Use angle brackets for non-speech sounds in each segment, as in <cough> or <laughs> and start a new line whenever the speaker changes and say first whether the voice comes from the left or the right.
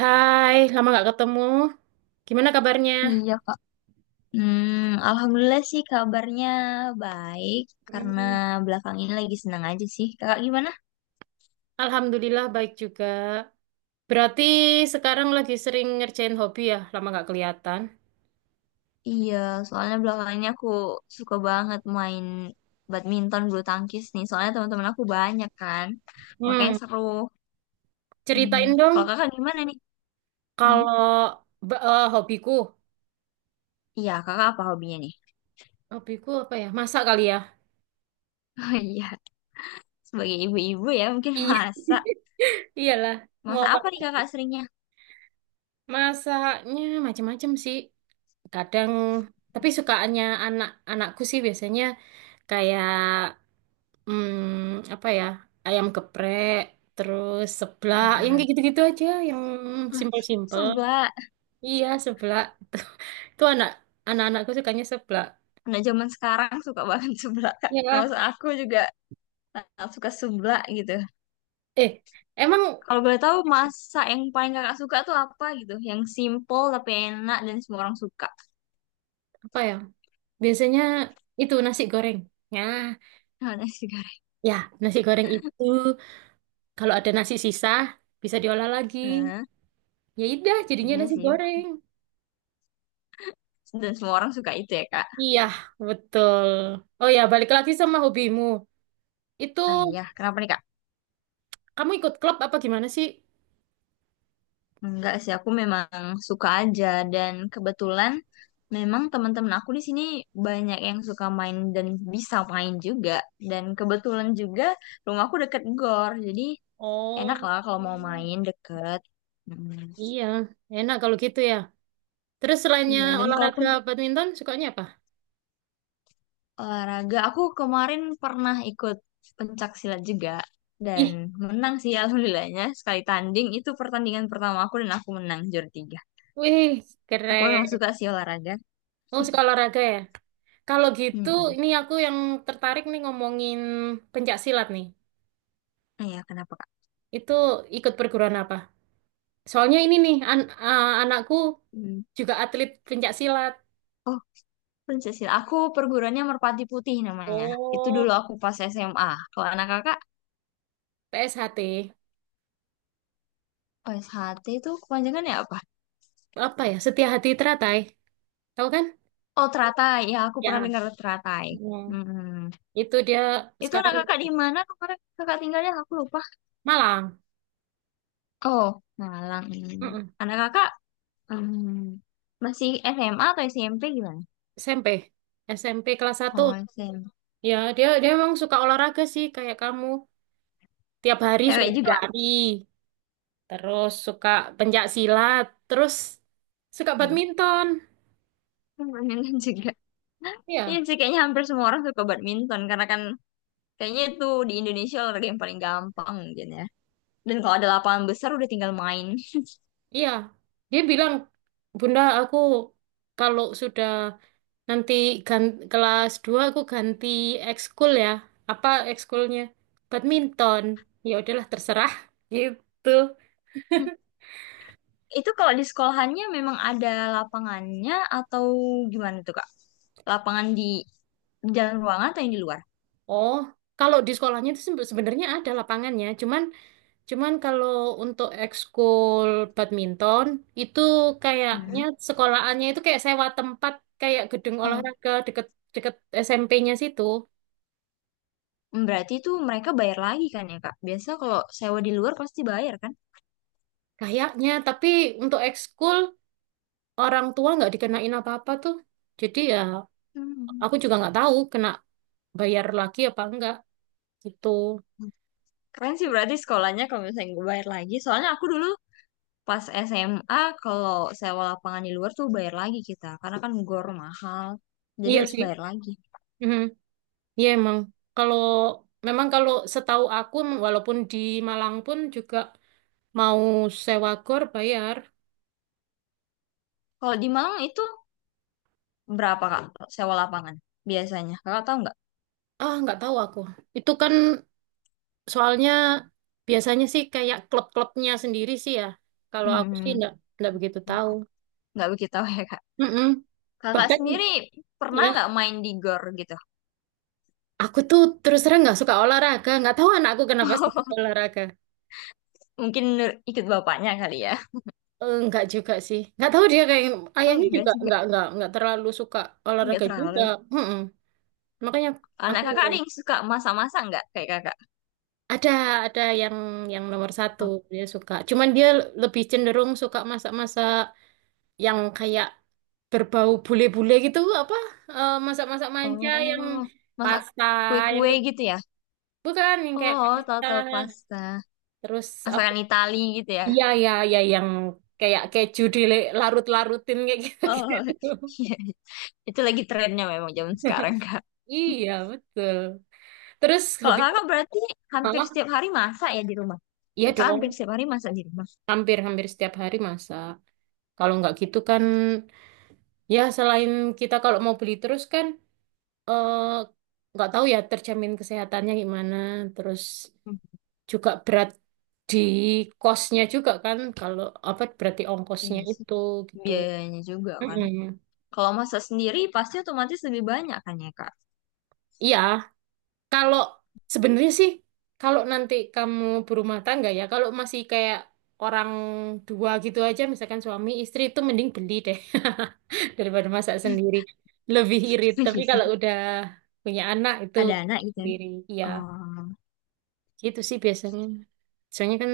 right: Hai, lama nggak ketemu. Gimana kabarnya?
left: Iya, Kak. Hmm, Alhamdulillah sih kabarnya baik karena
right: Mm,
left: belakang ini lagi senang aja sih. Kakak gimana?
right: Alhamdulillah baik juga. Berarti sekarang lagi sering ngerjain hobi ya, lama nggak kelihatan.
left: Iya, soalnya belakang ini aku suka banget main badminton bulu tangkis nih. Soalnya teman-teman aku banyak kan. Makanya
right: Hmm,
left: seru. Hmm.
right: ceritain dong
left: Kalau kakak gimana nih? Hmm?
right: kalau hobiku,
left: Iya, kakak apa hobinya nih?
right: hobiku apa ya? Masak kali ya.
left: <laughs> Oh iya, sebagai ibu-ibu ya mungkin
right: Iya.
left: masak.
right: <laughs> Iyalah, mau
left: Masak
right: apa?
left: apa nih kakak seringnya?
right: Masaknya macam-macam sih. Kadang, tapi sukaannya anak-anakku sih biasanya kayak apa ya? Ayam geprek, terus seblak, yang
left: Hmm.
right: kayak gitu-gitu aja, yang simpel-simpel.
left: Sebelah.
right: Iya, seblak. <laughs> Itu anak-anakku sukanya seblak.
left: Nah, zaman sekarang suka banget <laughs> seblak, Kak.
right: Ya,
left: Termasuk aku juga. Nah, suka seblak gitu.
right: eh, emang
left: Kalau boleh tahu masak yang paling kakak suka tuh apa gitu? Yang simple tapi enak dan semua orang suka.
right: apa ya? Biasanya itu nasi goreng. Ya,
left: Nah, nasi goreng.
right: ya, nasi goreng itu kalau ada nasi sisa bisa diolah lagi.
left: Nah,
right: Ya udah, jadinya
left: iya
right: nasi
left: sih.
right: goreng.
left: Dan semua orang suka itu ya, Kak.
right: Iya, betul. Oh ya, balik lagi sama hobimu. Itu
left: Ah iya, kenapa nih, Kak?
right: kamu ikut klub apa gimana sih?
left: Enggak sih, aku memang suka aja dan kebetulan memang teman-teman aku di sini banyak yang suka main dan bisa main juga. Dan kebetulan juga rumahku deket gor, jadi enak
right: Oh,
left: lah kalau mau main deket. Hmm,
right: iya. Enak kalau gitu ya. Terus selainnya
left: Iya, dan kalaupun
right: olahraga badminton, sukanya apa?
left: olahraga, aku kemarin pernah ikut pencak silat juga dan
right: Ih,
left: menang sih alhamdulillahnya. Sekali tanding itu pertandingan pertama aku dan aku menang juara tiga.
right: wih,
left: Aku
right: keren.
left: memang suka sih olahraga.
right: Oh, suka olahraga ya? Kalau gitu,
left: Hmm.
right: ini aku yang tertarik nih ngomongin pencak silat nih.
left: Ah ya, kenapa Kak?
right: Itu ikut perguruan apa? Soalnya ini nih, anakku
left: Hmm.
right: juga atlet pencak silat.
left: Oh, pencak silat. Aku perguruannya Merpati Putih namanya. Itu dulu
right: Oh,
left: aku pas SMA. Kalau anak kakak
right: PSHT.
left: OSHT itu kepanjangannya apa?
right: Apa ya? Setia Hati Teratai. Tahu kan?
left: Oh, teratai. Ya, aku pernah
right: Ya.
left: dengar teratai.
right: Hmm.
left: Hmm.
right: Itu dia
left: Itu anak
right: sekarang
left: kakak di mana kemarin kakak tinggalnya? Aku lupa.
right: Malang.
left: Oh, Malang. Hmm. Anak kakak Hmm, masih SMA atau SMP gimana?
right: SMP, SMP kelas satu.
left: Oh, SMP.
right: Ya, dia dia memang suka olahraga sih kayak kamu. Tiap hari
left: Cewek
right: suka
left: juga.
right: lari, terus suka pencak silat, terus suka
left: Hmm.
right: badminton.
left: Permainan <laughs> juga. Iya
right: Iya,
left: sih kayaknya hampir semua orang suka badminton karena kan kayaknya itu di Indonesia olahraga yang paling gampang mungkin ya. Dan kalau ada lapangan besar udah tinggal main.
right: iya. Dia bilang, "Bunda, aku kalau sudah nanti kelas 2 aku ganti ekskul ya." Apa ekskulnya? Badminton. Ya udahlah terserah gitu.
left: Itu kalau di sekolahannya memang ada lapangannya atau gimana tuh Kak? Lapangan di dalam ruangan atau yang di luar?
right: Oh, kalau di sekolahnya itu sebenarnya ada lapangannya, cuman Cuman kalau untuk ekskul badminton itu kayaknya
left: Hmm.
right: sekolahannya itu kayak sewa tempat kayak gedung
left: Oh,
right: olahraga deket deket SMP-nya situ
left: berarti itu mereka bayar lagi kan ya Kak? Biasa kalau sewa di luar pasti bayar kan?
right: kayaknya, tapi untuk ekskul orang tua nggak dikenain apa-apa tuh, jadi ya
left: Hmm.
right: aku juga nggak tahu kena bayar lagi apa enggak gitu.
left: Keren sih berarti sekolahnya kalau misalnya gue bayar lagi. Soalnya aku dulu pas SMA kalau sewa lapangan di luar tuh bayar lagi kita. Karena kan gor mahal. Jadi
right: Iya
left: harus
right: sih.
left: bayar lagi.
right: Mhm. Iya emang kalau memang kalau setahu aku walaupun di Malang pun juga mau sewa gor bayar.
left: Kalau di Malang itu berapa Kak sewa lapangan biasanya? Kakak tahu nggak?
right: Ah, nggak tahu aku. Itu kan soalnya biasanya sih kayak klub-klubnya sendiri sih ya. Kalau aku sih
left: Hmm,
right: nggak begitu tahu.
left: nggak begitu tahu ya Kak.
right: Mm-mm.
left: Kakak
right: Bahkan
left: sendiri pernah
right: ya
left: nggak main di gor gitu?
right: aku tuh terus terang nggak suka olahraga. Nggak tahu anakku kenapa suka olahraga.
left: Mungkin ikut bapaknya kali ya.
right: Nggak juga sih. Nggak tahu dia kayak
left: Oh
right: ayahnya
left: enggak
right: juga
left: juga.
right: nggak nggak terlalu suka
left: Enggak
right: olahraga juga.
left: terlalu.
right: Mm-mm. Makanya
left: Anak
right: aku
left: kakak ada yang suka masak-masak nggak kayak kakak?
right: ada ada yang nomor satu dia suka. Cuman dia lebih cenderung suka masak-masak yang kayak berbau bule-bule gitu apa masak-masak manja yang
left: Oh, masak
right: pasta yang
left: kue-kue
right: kayak
left: gitu ya?
right: bukan yang kayak
left: Oh, tau
right: pasta
left: tau pasta.
right: terus apa
left: Masakan Itali gitu ya.
right: iya ya yang kayak keju dilarut-larutin kayak
left: Oh, <laughs>
right: gitu-gitu.
left: iya. Itu lagi trennya memang zaman sekarang, Kak.
right: <laughs> Iya betul, terus
left: Kalau
right: hobi
left: kakak berarti hampir
right: mama
left: setiap hari masak ya di rumah?
right: iya
left: Kakak
right: dong
left: hampir setiap hari masak di rumah.
right: hampir-hampir setiap hari masak kalau nggak gitu kan ya selain kita kalau mau beli terus kan eh, nggak tahu ya terjamin kesehatannya gimana terus
left: Hmm,
right: juga berat di kosnya juga kan kalau apa berarti ongkosnya
left: iya sih.
right: itu gitu.
left: Biayanya juga kan.
right: Mm-mm.
left: Kalau masak sendiri pasti otomatis lebih banyak kan ya, Kak?
right: Iya, kalau sebenarnya sih kalau nanti kamu berumah tangga ya, kalau masih kayak orang dua gitu aja misalkan suami istri itu mending beli deh <laughs> daripada masak sendiri. Lebih irit,
left: <laughs>
right: tapi
left: Iya sih.
right: kalau udah punya anak itu
left: Ada anak gitu ya.
right: sendiri. Iya,
left: Oh,
right: gitu sih biasanya. Soalnya kan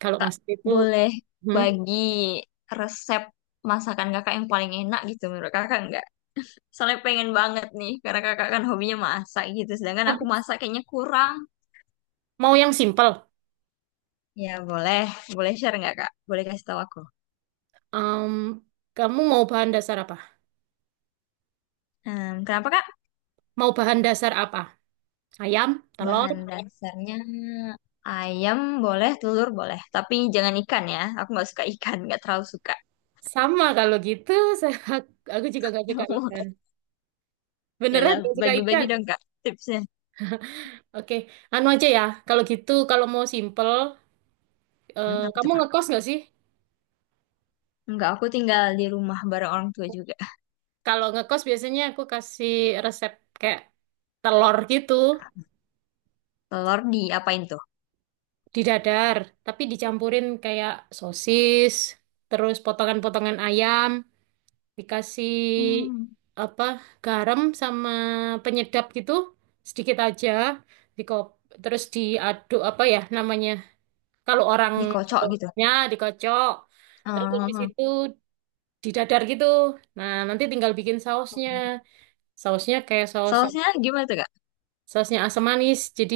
right: kalau
left: Kak,
right: masak itu
left: boleh
right: hmm,
left: bagi resep masakan kakak yang paling enak gitu menurut kakak nggak? Soalnya pengen banget nih, karena kakak kan hobinya masak gitu. Sedangkan aku masak kayaknya kurang.
right: mau yang simpel.
left: Ya boleh, boleh share nggak kak? Boleh kasih tahu aku.
right: Em, kamu mau bahan dasar apa?
left: Kenapa kak?
right: Mau bahan dasar apa? Ayam, telur,
left: Bahan dasarnya ayam boleh, telur boleh. Tapi jangan ikan ya. Aku nggak suka ikan, nggak terlalu suka.
right: sama kalau gitu. <laughs> Saya, aku juga nggak suka ikan.
left: <laughs>
right: Beneran
left: Yalah,
right: nggak suka
left: bagi-bagi
right: ikan?
left: dong kak tipsnya.
right: Oke, anu aja ya. Kalau gitu, kalau mau simple,
left: Apa
right: kamu
left: tuh kak?
right: ngekos nggak sih?
left: Enggak, aku tinggal di rumah bareng orang tua juga.
right: Kalau ngekos biasanya aku kasih resep kayak telur gitu
left: Telur diapain tuh?
right: di dadar, tapi dicampurin kayak sosis, terus potongan-potongan ayam, dikasih
left: Hmm,
right: apa garam sama penyedap gitu sedikit aja, dikop terus diaduk apa ya namanya kalau orang
left: Dikocok gitu.
right: Jawanya dikocok, terus habis
left: Oh.
right: itu didadar gitu. Nah nanti tinggal bikin sausnya, sausnya kayak saus.
left: Sausnya gimana tuh kak?
right: Sausnya asam manis. Jadi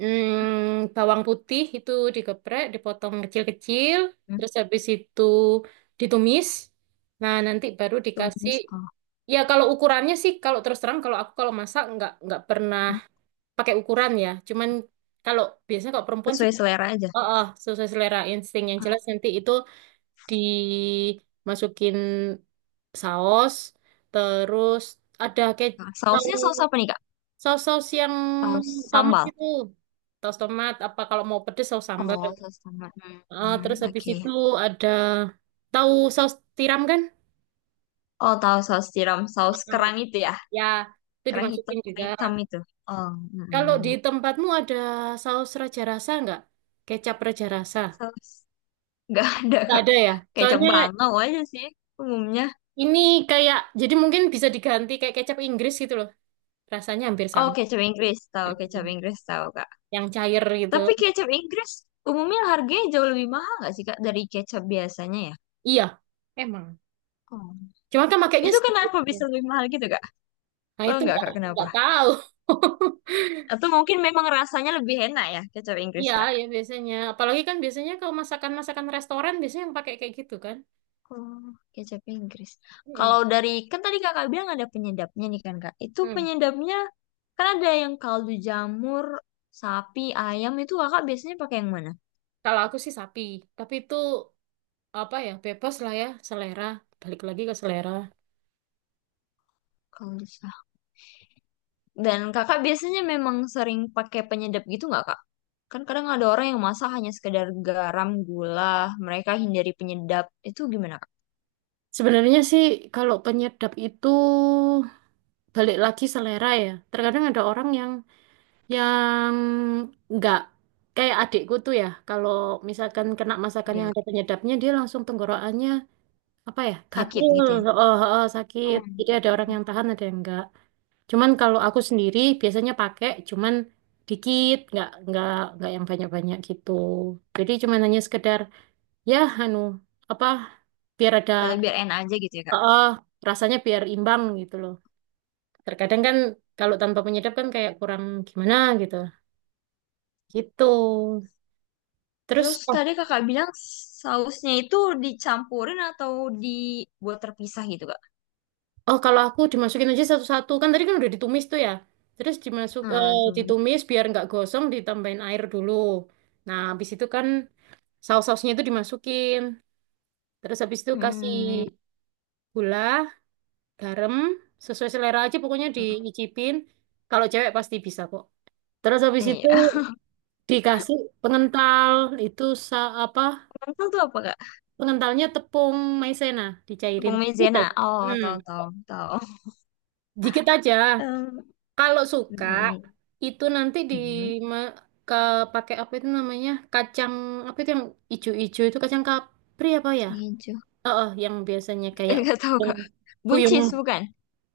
right: bawang putih itu digeprek, dipotong kecil-kecil,
left: Hmm,
right: terus habis itu ditumis. Nah, nanti baru dikasih.
left: Tumis. Oh.
right: Ya kalau ukurannya sih kalau terus terang kalau aku kalau masak nggak pernah pakai ukuran ya. Cuman kalau biasanya kalau perempuan sih
left: Sesuai selera aja.
right: oh, oh sesuai selera insting yang jelas nanti itu dimasukin saus terus ada
left: Ah,
right: kecap.
left: sausnya saus apa nih, Kak?
right: Saus-saus yang
left: Saus
right: tomat
left: sambal.
right: itu, saus tomat. Apa kalau mau pedes saus sambal.
left: Oh, saus sambal. Hmm,
right: Terus
left: hmm,
right: habis
left: oke.
right: itu ada tahu saus tiram kan?
left: Oh, tahu saus tiram, saus
right: Eh,
left: kerang itu ya.
right: ya, itu dimasukin
left: Kerang
right: juga.
left: hitam itu. Oh,
right: Kalau di
left: mm
right: tempatmu ada saus raja rasa nggak? Kecap raja rasa?
left: saus <laughs> nggak ada,
right: Nggak
left: Kak.
right: ada ya?
left: Kecap
right: Soalnya
left: bangau aja sih umumnya.
right: ini kayak, jadi mungkin bisa diganti kayak kecap Inggris gitu loh. Rasanya hampir
left: Oh,
right: sama. Mm.
left: kecap Inggris tahu, Kak.
right: Yang cair gitu.
left: Tapi kecap Inggris umumnya harganya jauh lebih mahal nggak sih, Kak, dari kecap biasanya ya?
right: Iya, emang.
left: Oh.
right: Cuma kan makainya
left: Itu
right: sedikit.
left: kenapa
right: Aja.
left: bisa lebih mahal gitu, Kak?
right: Nah
left: Tahu
right: itu
left: nggak,
right: nggak
left: Kak, kenapa?
right: nggak tahu. <laughs>
left: Atau mungkin memang rasanya lebih enak ya kecap Inggris
right: Iya,
left: kak?
right: ya biasanya. Apalagi kan biasanya kalau masakan-masakan restoran biasanya yang pakai kayak gitu kan.
left: Oh, kecap Inggris.
right: Mm-mm.
left: Kalau dari kan tadi kakak bilang ada penyedapnya nih kan kak. Itu
right: Mm.
left: penyedapnya kan ada yang kaldu jamur, sapi, ayam itu kakak biasanya pakai yang mana?
right: Kalau aku sih sapi, tapi itu apa ya, bebas lah ya, selera. Balik lagi ke selera.
left: Kalau bisa. Dan kakak biasanya memang sering pakai penyedap gitu nggak kak? Kan kadang ada orang yang masak hanya sekedar garam, gula, mereka hindari penyedap. Itu gimana kak?
right: Sebenarnya sih kalau penyedap itu balik lagi selera ya. Terkadang ada orang yang nggak kayak adikku tuh ya. Kalau misalkan kena masakan
left: Dia
right: yang
left: kak?
right: ada penyedapnya, dia langsung tenggorokannya apa ya,
left: Sakit
right: gatel,
left: gitu ya?
right: oh, oh, sakit.
left: Oh.
right: Jadi ada orang yang tahan, ada yang enggak. Cuman kalau aku sendiri biasanya pakai cuman dikit, nggak nggak yang banyak-banyak gitu. Jadi cuman hanya sekedar ya anu apa biar ada
left: Kalau biar enak aja gitu ya
right: eh
left: kak?
right: eh, rasanya biar imbang gitu loh. Terkadang kan kalau tanpa penyedap kan kayak kurang gimana gitu. Gitu. Terus
left: Terus
right: oh,
left: tadi kakak bilang sausnya itu dicampurin atau dibuat terpisah gitu kak?
right: oh kalau aku dimasukin aja satu-satu kan tadi kan udah ditumis tuh ya. Terus
left: Ah, tuh.
right: ditumis biar nggak gosong ditambahin air dulu. Nah, habis itu kan saus-sausnya itu dimasukin. Terus habis itu kasih
left: Hmm,
right: gula, garam, sesuai selera aja pokoknya diicipin. Kalau cewek pasti bisa kok. Terus habis itu
left: iya.
right: dikasih pengental itu apa?
left: <laughs> Lentil tuh apa kak?
right: Pengentalnya tepung maizena dicairin.
left: Tepung maizena.
right: Udah.
left: Oh,
right: Hmm,
left: tahu tahu tahu.
right: dikit aja.
left: Em,
right: Kalau suka
left: mm,
right: itu nanti di
left: mm,
right: ma- ke pakai apa itu namanya? Kacang apa itu yang ijo-ijo itu kacang kapri apa ya?
left: Hijau.
right: Oh, yang biasanya kayak
left: <laughs> Gak tahu kak. Buncis
right: kuyung.
left: bukan?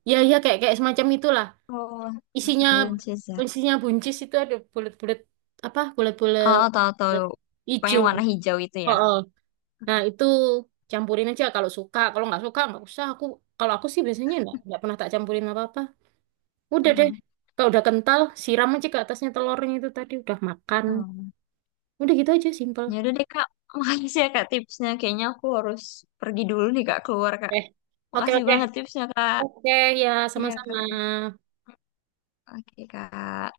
right: Ya, ya kayak kayak semacam itulah.
left: Oh, macam
right: Isinya
left: buncis ya.
right: isinya buncis itu ada bulat-bulat apa bulat-bulat
left: Oh, tahu tahu. Pokoknya
right: hijau
left: warna hijau itu ya.
right: oh, nah itu campurin aja kalau suka kalau nggak suka nggak usah aku kalau aku sih biasanya nggak pernah tak campurin apa-apa udah deh
left: Hmm,
right: kalau udah kental siram aja ke atasnya telurnya itu tadi udah makan
left: hmm.
right: udah gitu aja simple.
left: Ya udah deh kak. <laughs> Makasih ya kak tipsnya. Kayaknya aku harus pergi dulu nih kak keluar kak.
right: Eh oke
left: Makasih
right: oke
left: banget tipsnya, Kak.
right: oke ya
left: Iya,
right: sama-sama.
left: Kak. Oke, Kak.